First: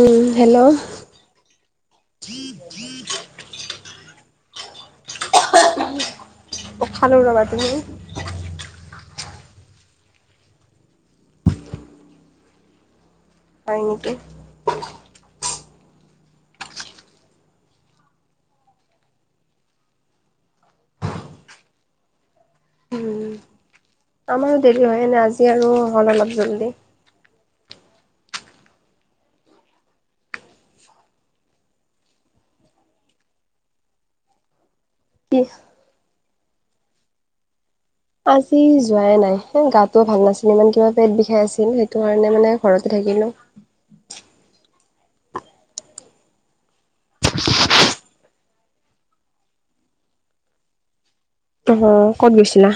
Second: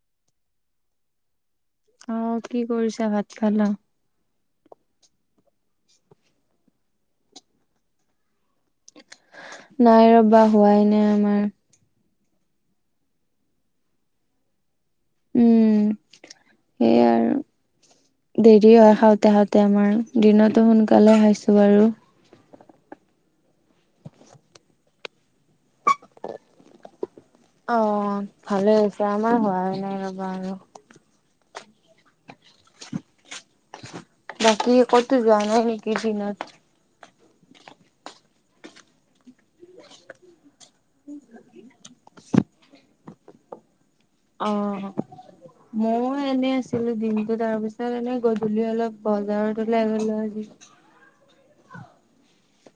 উম hello. অ কি কৰিছা? ভাত খালা? অ' খালোঁ ৰবা, তুমি? নাই ৰবা, হোৱাই নাই আমাৰ। হয় নেকি? উম। এই আৰু। দেৰি হয় খাওঁতে - খাওঁতে আমাৰ। দিনতো সোনকালে খাইছোঁ বাৰু। উম, আমাৰো দেৰি হয় এনে, আজি আৰু হ'ল অলপ জল্দি। অ', ভালে হৈছে। আমাৰ হোৱাই নাই ৰবা আৰু। বাকী ক'তো যোৱা কি নাই নেকি দিনত? আজি যোৱাই নাই। গাটোও ভাল নাছিলে ইমান, কিবা পেট বিষাই আছিলে। সেইটো কাৰণে মানে ঘৰতে থাকিলোঁ। অ', মই এনে আছিলোঁ। দিনটো তাৰপিছত এনে গ ধুলি অলপ বজাৰলৈ ওলাই গ'লো আজি। অ', ক'ত গৈছিলা?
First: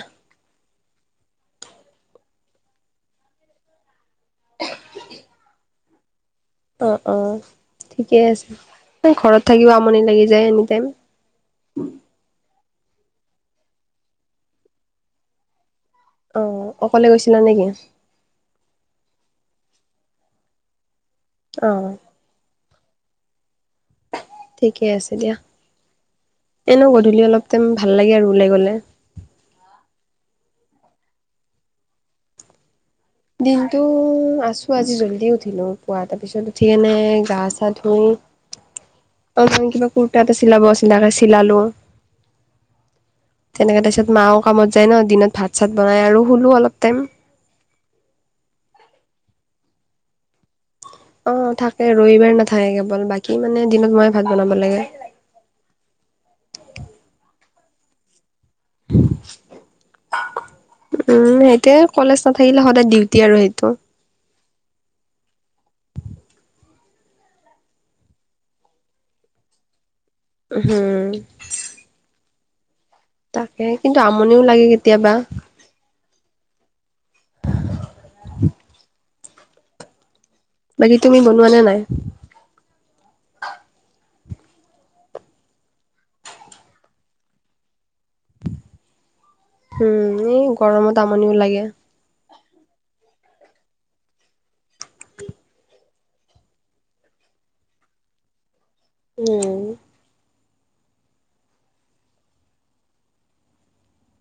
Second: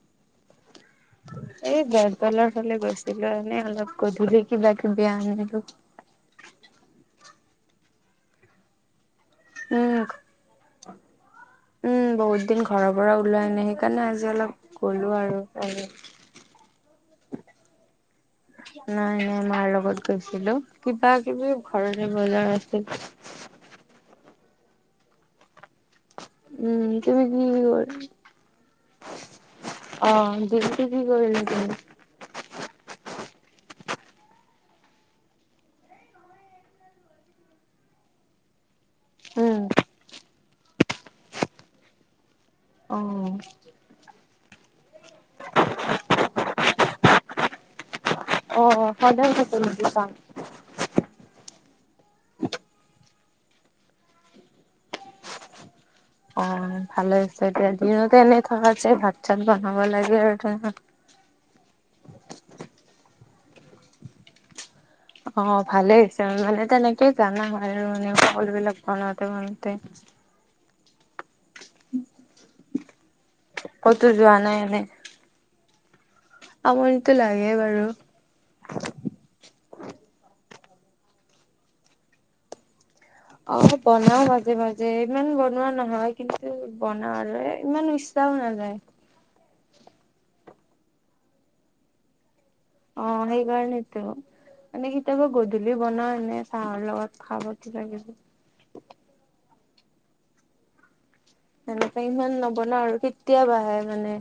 এই বেলতলাৰ ফালে গৈছিলো। এনে অলপ গধুলি কিবা-কিবি আনিলো। অ' - অ', ঠিকে আছে। ঘৰত থাকিব আমনি উম লাগি যায় এনি টাইম। উম, বহুত দিন ঘৰৰ পৰা ওলোৱা নাই। সেইকাৰণে আজি অলপ গ'লো আৰু [unintelligible] অ' অকলে গৈছিলা নেকি? নাই - নাই, মাৰ লগত গৈছিলো। কিবা-কিবি অ', ঘৰৰে বজাৰ আছিল। ঠিকে আছে দিয়া। উম, এনেও গধূলি তুমি কি অলপ টাইম ভাল লাগে আৰু ওলাই গ'লে। অ' দিনটো কি কৰিলি তই? দিনটো আছোঁ আজি জল্দি উঠিলো পুৱা, তাৰপিছত উঠিকেনে গা-চা ধুই [unintelligible] অলপমান কিবা কুৰ্তা এটা চিলাব আছিল, তাকে চিলালোঁ। অ'। এনেকা, তাৰপছত মাও কামত যায় ন', দিনত ভাত-চাত বনাই আৰু শুলোঁ অলপ টাইম। অ', সদায় থাকে নেকি কাম? অ' থাকে। ৰবিবাৰ নাথাকে কেৱল। বাকী মানে দিনত মই ভাত বনাব লাগে। অ' ভালে হৈছে দিয়া। দিনতে এনে থাকাত চাই, ভাত-চাত বনাব লাগে আৰু উম, সেইটোৱে। কলেজ নাথাকিলে সদায় ডিউটি আৰু সেইটো। অ' ভালে হৈছে, মানে তেনেকে জানা হয় আৰু, মানে সকলোবিলাক বনাওঁতে - বনাওঁতে। উ-হম। উ [unintelligible] তাকে, কিন্তু আমনিও লাগে কেতিয়াবা। আমনিতো লাগে বাৰু। বাকী তুমি বনোৱা নে নাই? অ' বনাওঁ মাজে - মাজে। ইমান বনোৱা নহয়, কিন্তু বনাওঁ আৰু এ। ইমান ইচ্ ছাও নাযায়। উম, এই গৰমত আমনিও লাগে। অ' সেইকাৰণেটো। মানে কেতিয়াবা গধূলি বনাওঁ এনে চাহৰ লগত খাব কিবাকিবি। উম। এনেকা ইমান নবনাওঁ আৰু, কেতিয়াবাহে মানে।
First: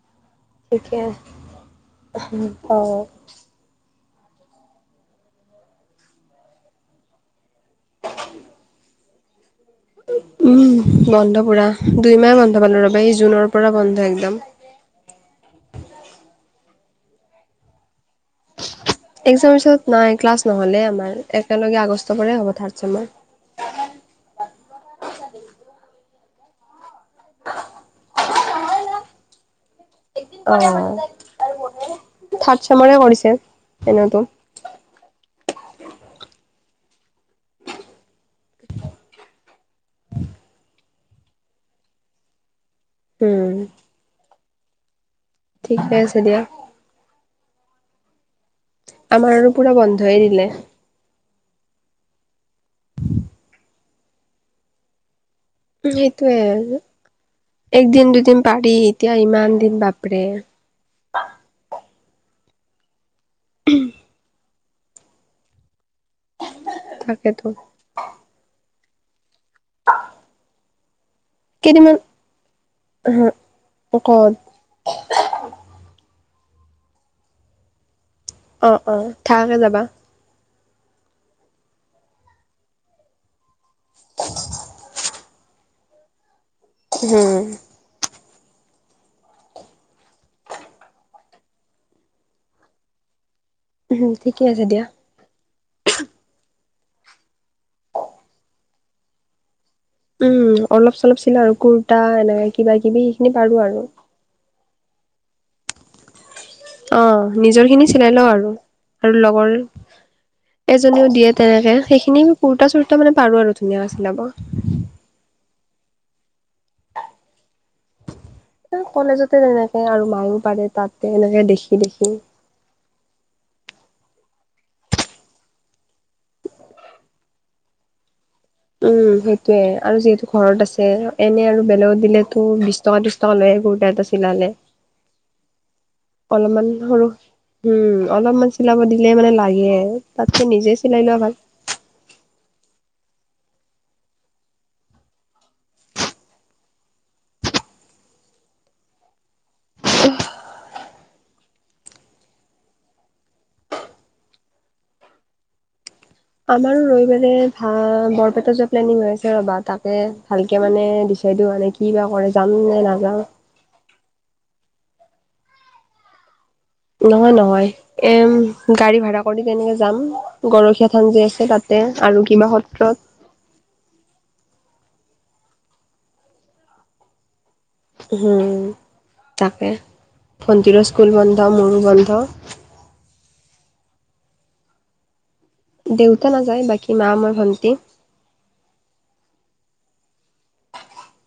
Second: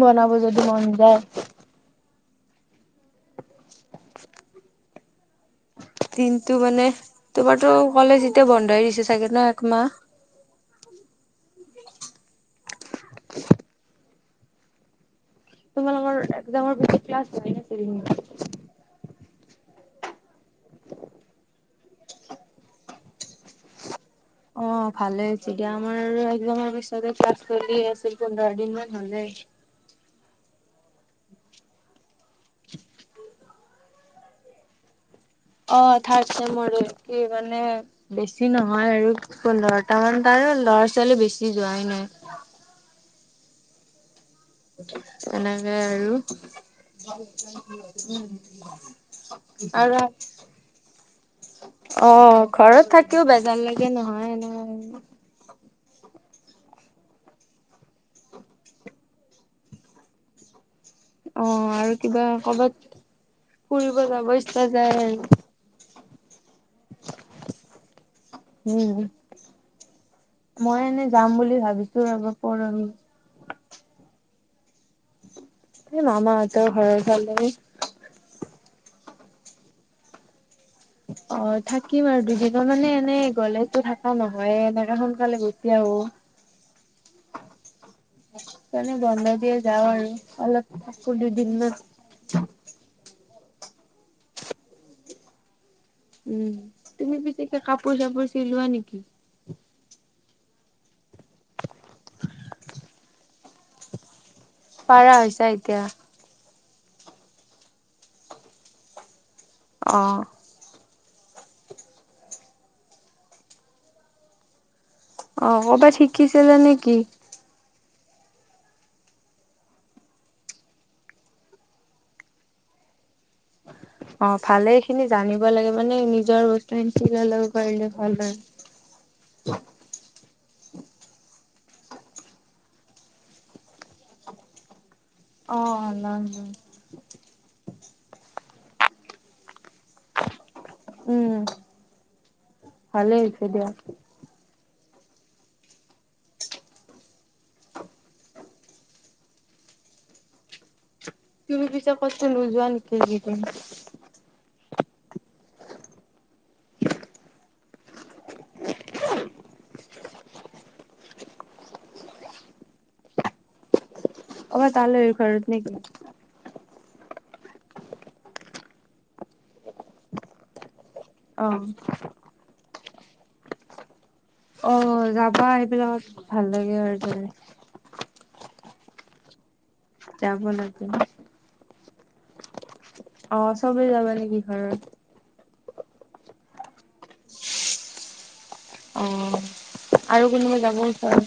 বনাব য ঠিকে। অ'। [inaudible] কিন্তু মানে, তোমাৰতো কলেজ এতিয়া বন্ধই দিছে চাগে ন' একমাহ? উম, বন্ধ পুৰা। দুইমাহে বন্ধ পালোঁ ৰবা, এই জুনৰ পৰা বন্ধ একদম। তোমালোকৰ একজামৰ পিছত ক্লাছ হোৱাই নাছিল নেকি? একজামৰ পিছত নাই, ক্লাছ নহলে আমাৰ। একেলগে আগষ্টৰ পৰা হ'ব থাৰ্ড ছেমৰ। অ' ভালে হৈছে দিয়া। আমাৰ আৰু একজামৰ পিছতে ক্লাছ চলি আছিল। পোন্ধৰ দিনমান হলে। অ, থাৰ্ড চেমাৰে কৰিছে এনেতো। অ, থাৰ্ড চেম কি মানে। বেছি নহয় আৰু পোন্ধৰটামান ত আৰু ল'ৰা ছোৱালী বেছি যোৱাই নাই। উম, এনেকে ঠিকে আৰু। আছে দিয়া। আমাৰ আৰু পুৰা বন্ধই দিলে। অ, ঘৰত থাকিও বেজাৰ লাগে নহয় এনে। সেইটোয়ে একদিন দুদিন পাৰি এতিয়া ইমান দিন বাপৰে। অ, আৰু কিবা কৰ'বাত ফুৰিব যাব ইচ্ছা যায় আৰু। তাকেটো। উম, অ' [inaudible] মই এনেই যাম বুলি ভাবিছো ৰব পৰহি। কত? এই মামাহঁতৰ ঘৰৰ ফালে। অ', অ', থাকাকৈ যাবা। অ, থাকিম আৰু দুদিনৰ মানে এনেই গলেতো থকা নহয় এনেকাে সোনকালে গুচি গুচি আহো। [unintelligible] হুম, কাৰানে বন্ধ দিয়ে যাও আৰু অলপ থাকো দুদিনত। উম, ঠিকে আছে দিয়া। উম, তুমি পিটিকা কাপোৰ চাপোৰ চিলোৱা নেকি? উম, অলপ চলপ চিলাও আৰু কুুৰ্তা এনেে কিবা কিবি সেইখিনি পাৰো আৰু। পাৰা হৈছে এতিয়া। অ, নিজৰ খিনি চিলাই লও আৰু আৰু লগৰ অ', এজনীও দিয়ে তেনেকে সেইখিনি কুৰা চুৰা মানে পাৰো আৰু ধুনীয়াাকৈ চিলাব। অ, ক'বাত শিকিছিলে নেকি? কলেজতে তেনেকে আৰু মায়ও পাৰে তাতে এনেকে দেখি - দেখি। অ, ভালে এই খিনি জানিব লাগে মানে নিজৰ বস্তু খিনি লব পাৰিলে ভাল হয়। উম, সেইটোয়ে আৰু যিহেতু ঘৰত আছে এনে আৰু বেলেগত দিলেতো বিশ টকা কুৰ্তা এটা চিলালে। অ, ল লও। [unintelligible] অলপমান সৰু উম, অলপমান চিলাব দিলে মানে লাগে তাতকৈ নিজে চিলাই লোৱা ভাল। ভালেই হৈছে দিয়া। তুমি পিছে কটো নো যোৱা নেকি য আমাৰো ৰৈ মোলী ভা বৰপেটাত যোৱা প্লেনিং হৈ আছে ৰ'বা তাকে ভালকে মানে দিচাই দিও নেকি? কি বা কৰে যাম নে নাযাও। অবাৰ তালৈ ঘৰত নেক কি? [unintelligible] নহয় - নহয় এ গাড়ী ভাড়া কৰিকেনে যাম। গৰখীয়া থান যেি আছে অ', তাতে আৰু কিবা সত্ৰত। অ, যাবা সেইবিলাকত ভাল লাগে আৰু। উম, তাকে যাব ভণ্টীৰ লাগে। স্কুল বন্ধ মোৰো বন্ধ। অ, চবে যাবা নেকি ঘৰত। দেউতা নাযায় বাকী মা মই ভণ্টি। অ, আৰু কোনোবা যাব বিচাৰো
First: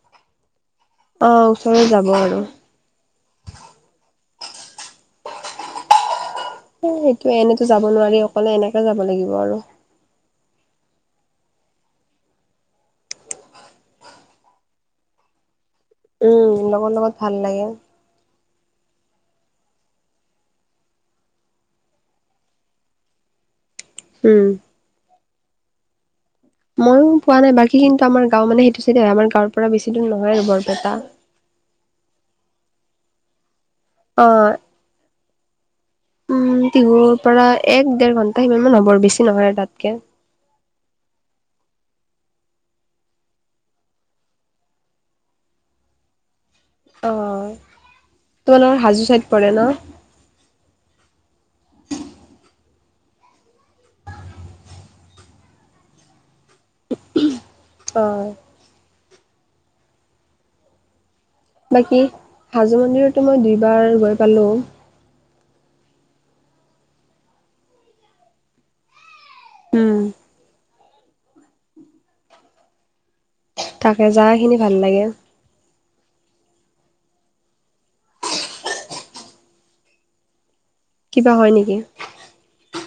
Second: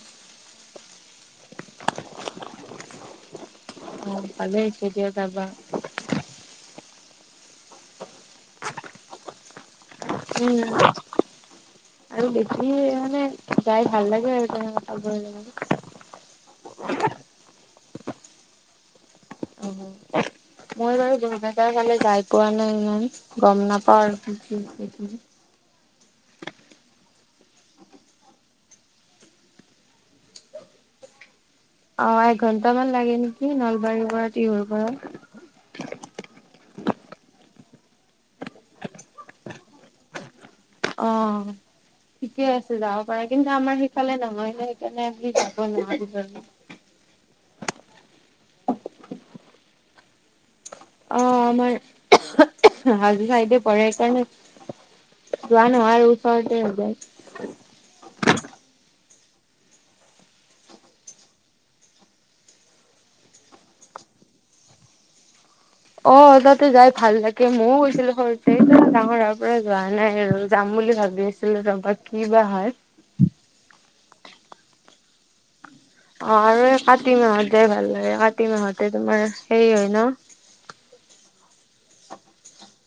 অ, ওচৰে যাব আৰু। ভালে আছা দিয়া জাবা। এ এইটো এনেতো যাব নোৱাৰি অকলে এনেকে যাব লাগিব আৰু। উম, আৰু বেছি মানে গাই ভাল লাগে আৰু তেওঁ আগৰ [unintelligible] উম লগৰ লগত ভাল লাগে। উম হোম। মই বাৰু [unintelligible] ফালে যাই পোৱা নাই ইমান গম নাপাওঁ আৰু উম কি ময়ো পোৱা নাই বাকী কিন্তু আমাৰ গাঁও মানে সেইটো চাইডে হয় আমাৰ গাঁৱৰ পৰা বেছি দূৰ নহয় আৰু বৰপেটা। অঁ এক ঘন্টামান লাগে নেকি নলবাৰীৰ পৰা অ টিহুৰ পৰা। উম টিহুৰ পৰা এক দেৰ ঘণ্টা সিমান মান হ'ব আৰু বেছি নহয় আৰু তাতকে। অঁ। ঠিকে আছে যাব পাৰা। কিন্তু আমাৰ সেইফালে নহয় সেইকাৰণে আমি যাব নোৱাৰোঁ। অঁ, তোমালোকৰ হাজো চাইড পৰে ন? অঁ আমাৰ, উমহ উমহ, হাজো চাইডে পৰে সেইকাৰণে যোৱা নহয় আৰু ওচৰতে হৈ যায়। অঁ। বাকী হাজো মন্দিৰতো মই দুইবাৰ গৈ পালোঁ। অঁ তাতে যায় ভাল লাগে ময়ো গৈছিলো সৰুতে এতিয়া ডাঙৰ হোৱাৰ পৰা যোৱা উম, নাই আৰু। যাম বুলি ভাবি আছিলোঁ তাপা কি বা হয়। তাকে যাৱা খিনি ভাল লাগে। অঁ আৰু এই কাতি মাহত যায় ভাল লাগে। কাতি মাহতে তোমাৰ হেৰী হয় ন? [unintelligible] কিবা হয় নেকি?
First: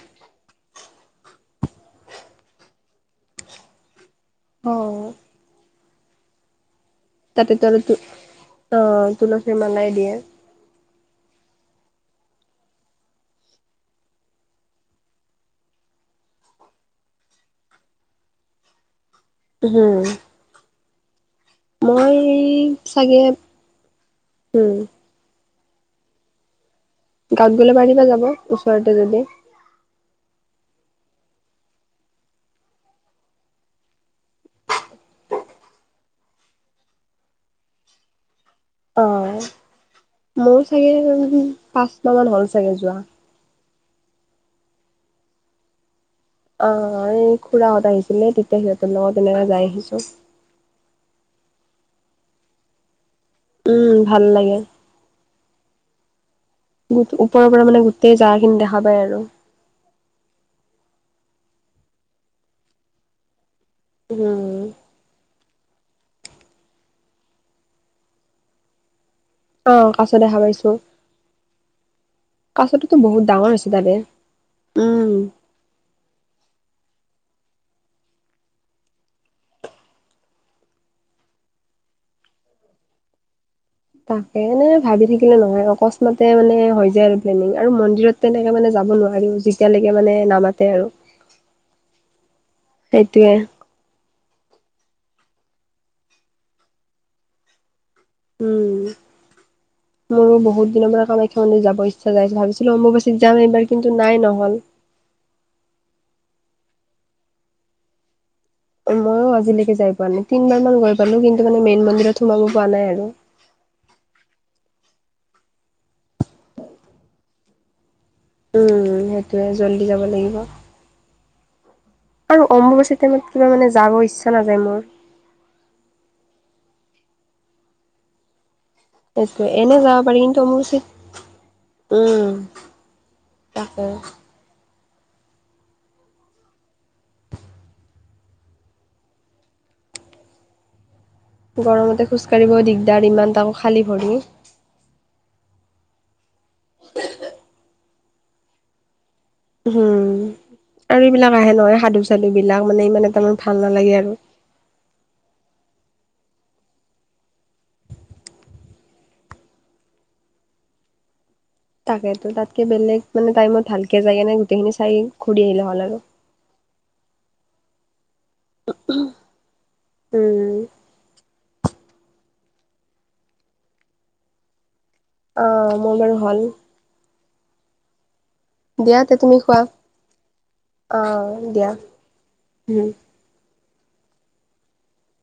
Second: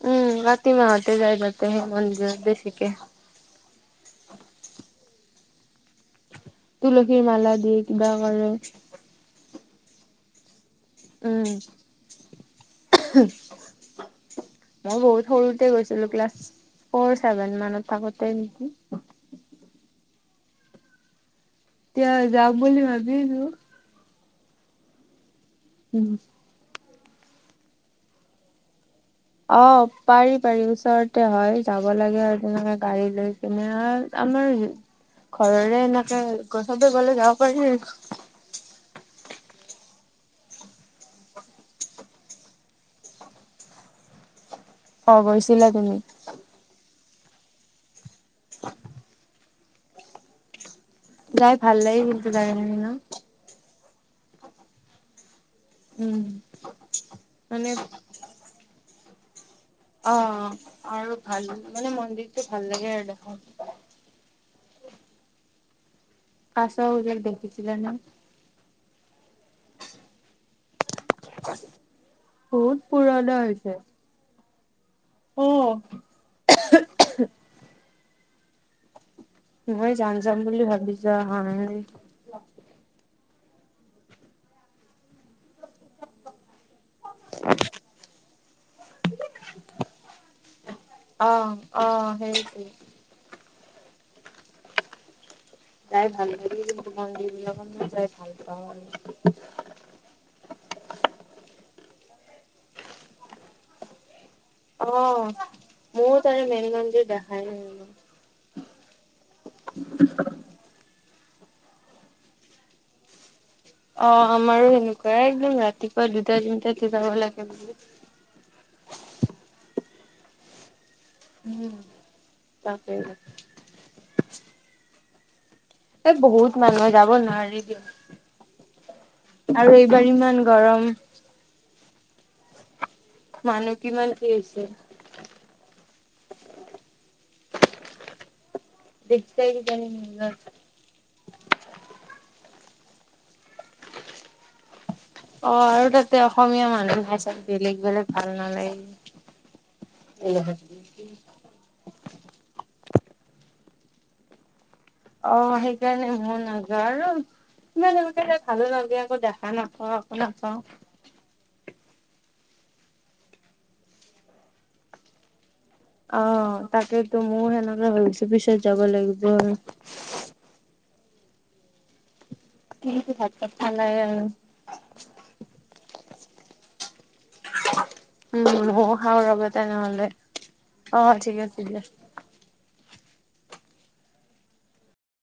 উম কাতি মাহতে যায় তাতে হে মন্দিৰত বেছিকে। অঁও। তুলসীৰ মালা তাতেতো আৰু দিয়ে কিবা কৰে। অ' তুলসীৰ মালাই দিয়ে। উম, উমহ। মই বহুত সৰুতে গৈছিলো ক্লাছ ফ'ৰ ছেভেন মানত থাকোতে নেকি? হোম। এতিয়া মই যাম বুলি সেই চাগে ভাবিছো হোম। উম। গাঁৱত গ'লে পাৰিবা যাব ওচৰতে যদি। অঁ পাৰি পাৰি ওচৰতে হয় যাব লাগে আৰু তেনেকে গাড়ী লৈ কিনে আ আমাৰ ঘৰৰে এনেকে চবে গ'লে যাব পাৰি আৰু। অঁ মোৰো চাগে উম পাঁচ মাহ মান হ'ল চাগে যোৱা। অহ গৈছিলা তুমি? অঁ এই খুৰাহঁত আহিছিলে তেতিয়া সিহঁতৰ লগত এনেকে যায় আহিছোঁ। যায় ভাল লাগে কিন্তু জাগা খিনি ন? উম ভাল লাগে। উম। গোট ওপৰৰ পৰা মানে গোটেই জাগা খিনি দেখা পায় আৰু। অঁ আৰু ভাল মানে মন্দিৰটো ভাল লাগে আৰু দেখাত। উম। কাছবিলাক দেখিছিলে নে? অঁ কাছ দেখা পাইছোঁ। বহুত কাছটোতো বহুত পুৰণা ডাঙৰ আছে তাতে। উম। অহ, উমহ উমহ। মই যাম যাম বুলি ভাবিছোঁ যোৱা হোৱা নাই। তাকে মানে ভাবি থাকিলে নহয় অকস্মাতে মানে হৈ যায় আৰু প্লেনিং আৰু মন্দিৰত তেনেকে মানে যাব নোৱাৰিও। যেতিয়ালৈকে মানে নামাতে আৰু। অ', অ', সেইটোৱে সেইটোৱে। যায় ভাল লাগে কিন্তু মন্দিৰ বিলাকত মোৰ যায়। উম। মোৰো বহুত দিনৰ পৰা কামাখ্যা মন্দিৰ যাব ইচ্ছা যাই ভাবিছিলোঁ অম্বু বাচীত যাম এইবাৰ কিন্তু নাই নহল অ মোৰ তাৰে মেনগঞ্জিৰ দেখাই নাই মইয়ো আজিলৈকে যাই পোৱা নাই তিনবাৰ মান গৈ পালো কিন্তু মানে মেইন মন্দিৰত সোমাব পোৱা নাই আৰু অ আমাৰো সেনেকুৱা একদম ৰাতিপুৱা দুটা তিনিটাতে যাব লাগে বুলে উম সেইটোয়ে জল্দি যাব লাগিব উম আৰু অম্বুবাচী তাকেই, টাইমত কিবা মানে যাব ইচ্ছা নাযায় মোৰ এ বহুত মানুহে যাব নোৱাৰি দিয়া সেইটোৱে এনে যাব পাৰি ইমান কিন্তু গৰম, অম্বুবাচীত উম মানুহ তাকে। কিমান কি হৈছে [unintelligible] গৰমতে খোজকাঢ়িব দিগদাৰ ইমান টাকৌ খালী ভৰি অ আৰু তাতে অসমীয়া মানুহ না চাই বেলেগ বেলেগ ভাল নালাগে উম আৰু এইবিলাক আহে নহয় সাধু চাধু বিলাক মানে ইমান এটা মোৰ ভাল নালাগে আৰু অ সেইকাৰণে মন নাযাওঁ আৰু ইমান সোনকালে এ ভালো লাগে আকৌ দেখা নাপাওঁ একো নাপাওঁ তাকেতো তাতকে বেলেগ মানে টাইমত ভালকে যায় কিনে গোটেইখিনি চাই ঘূৰি আহিলে হ'ল আৰু অ তাকতো মোৰ সেনেকে ভাবিছো পিছত যাব লাগিব আৰু উম কিহে দি ভাত ছাত খালায়ে অ মোৰ বাৰু হল উ মইও দিয়া তে খাও তুমি ৰবা খোৱা তেনেহলে অ ঠিক আছে দিয়া উম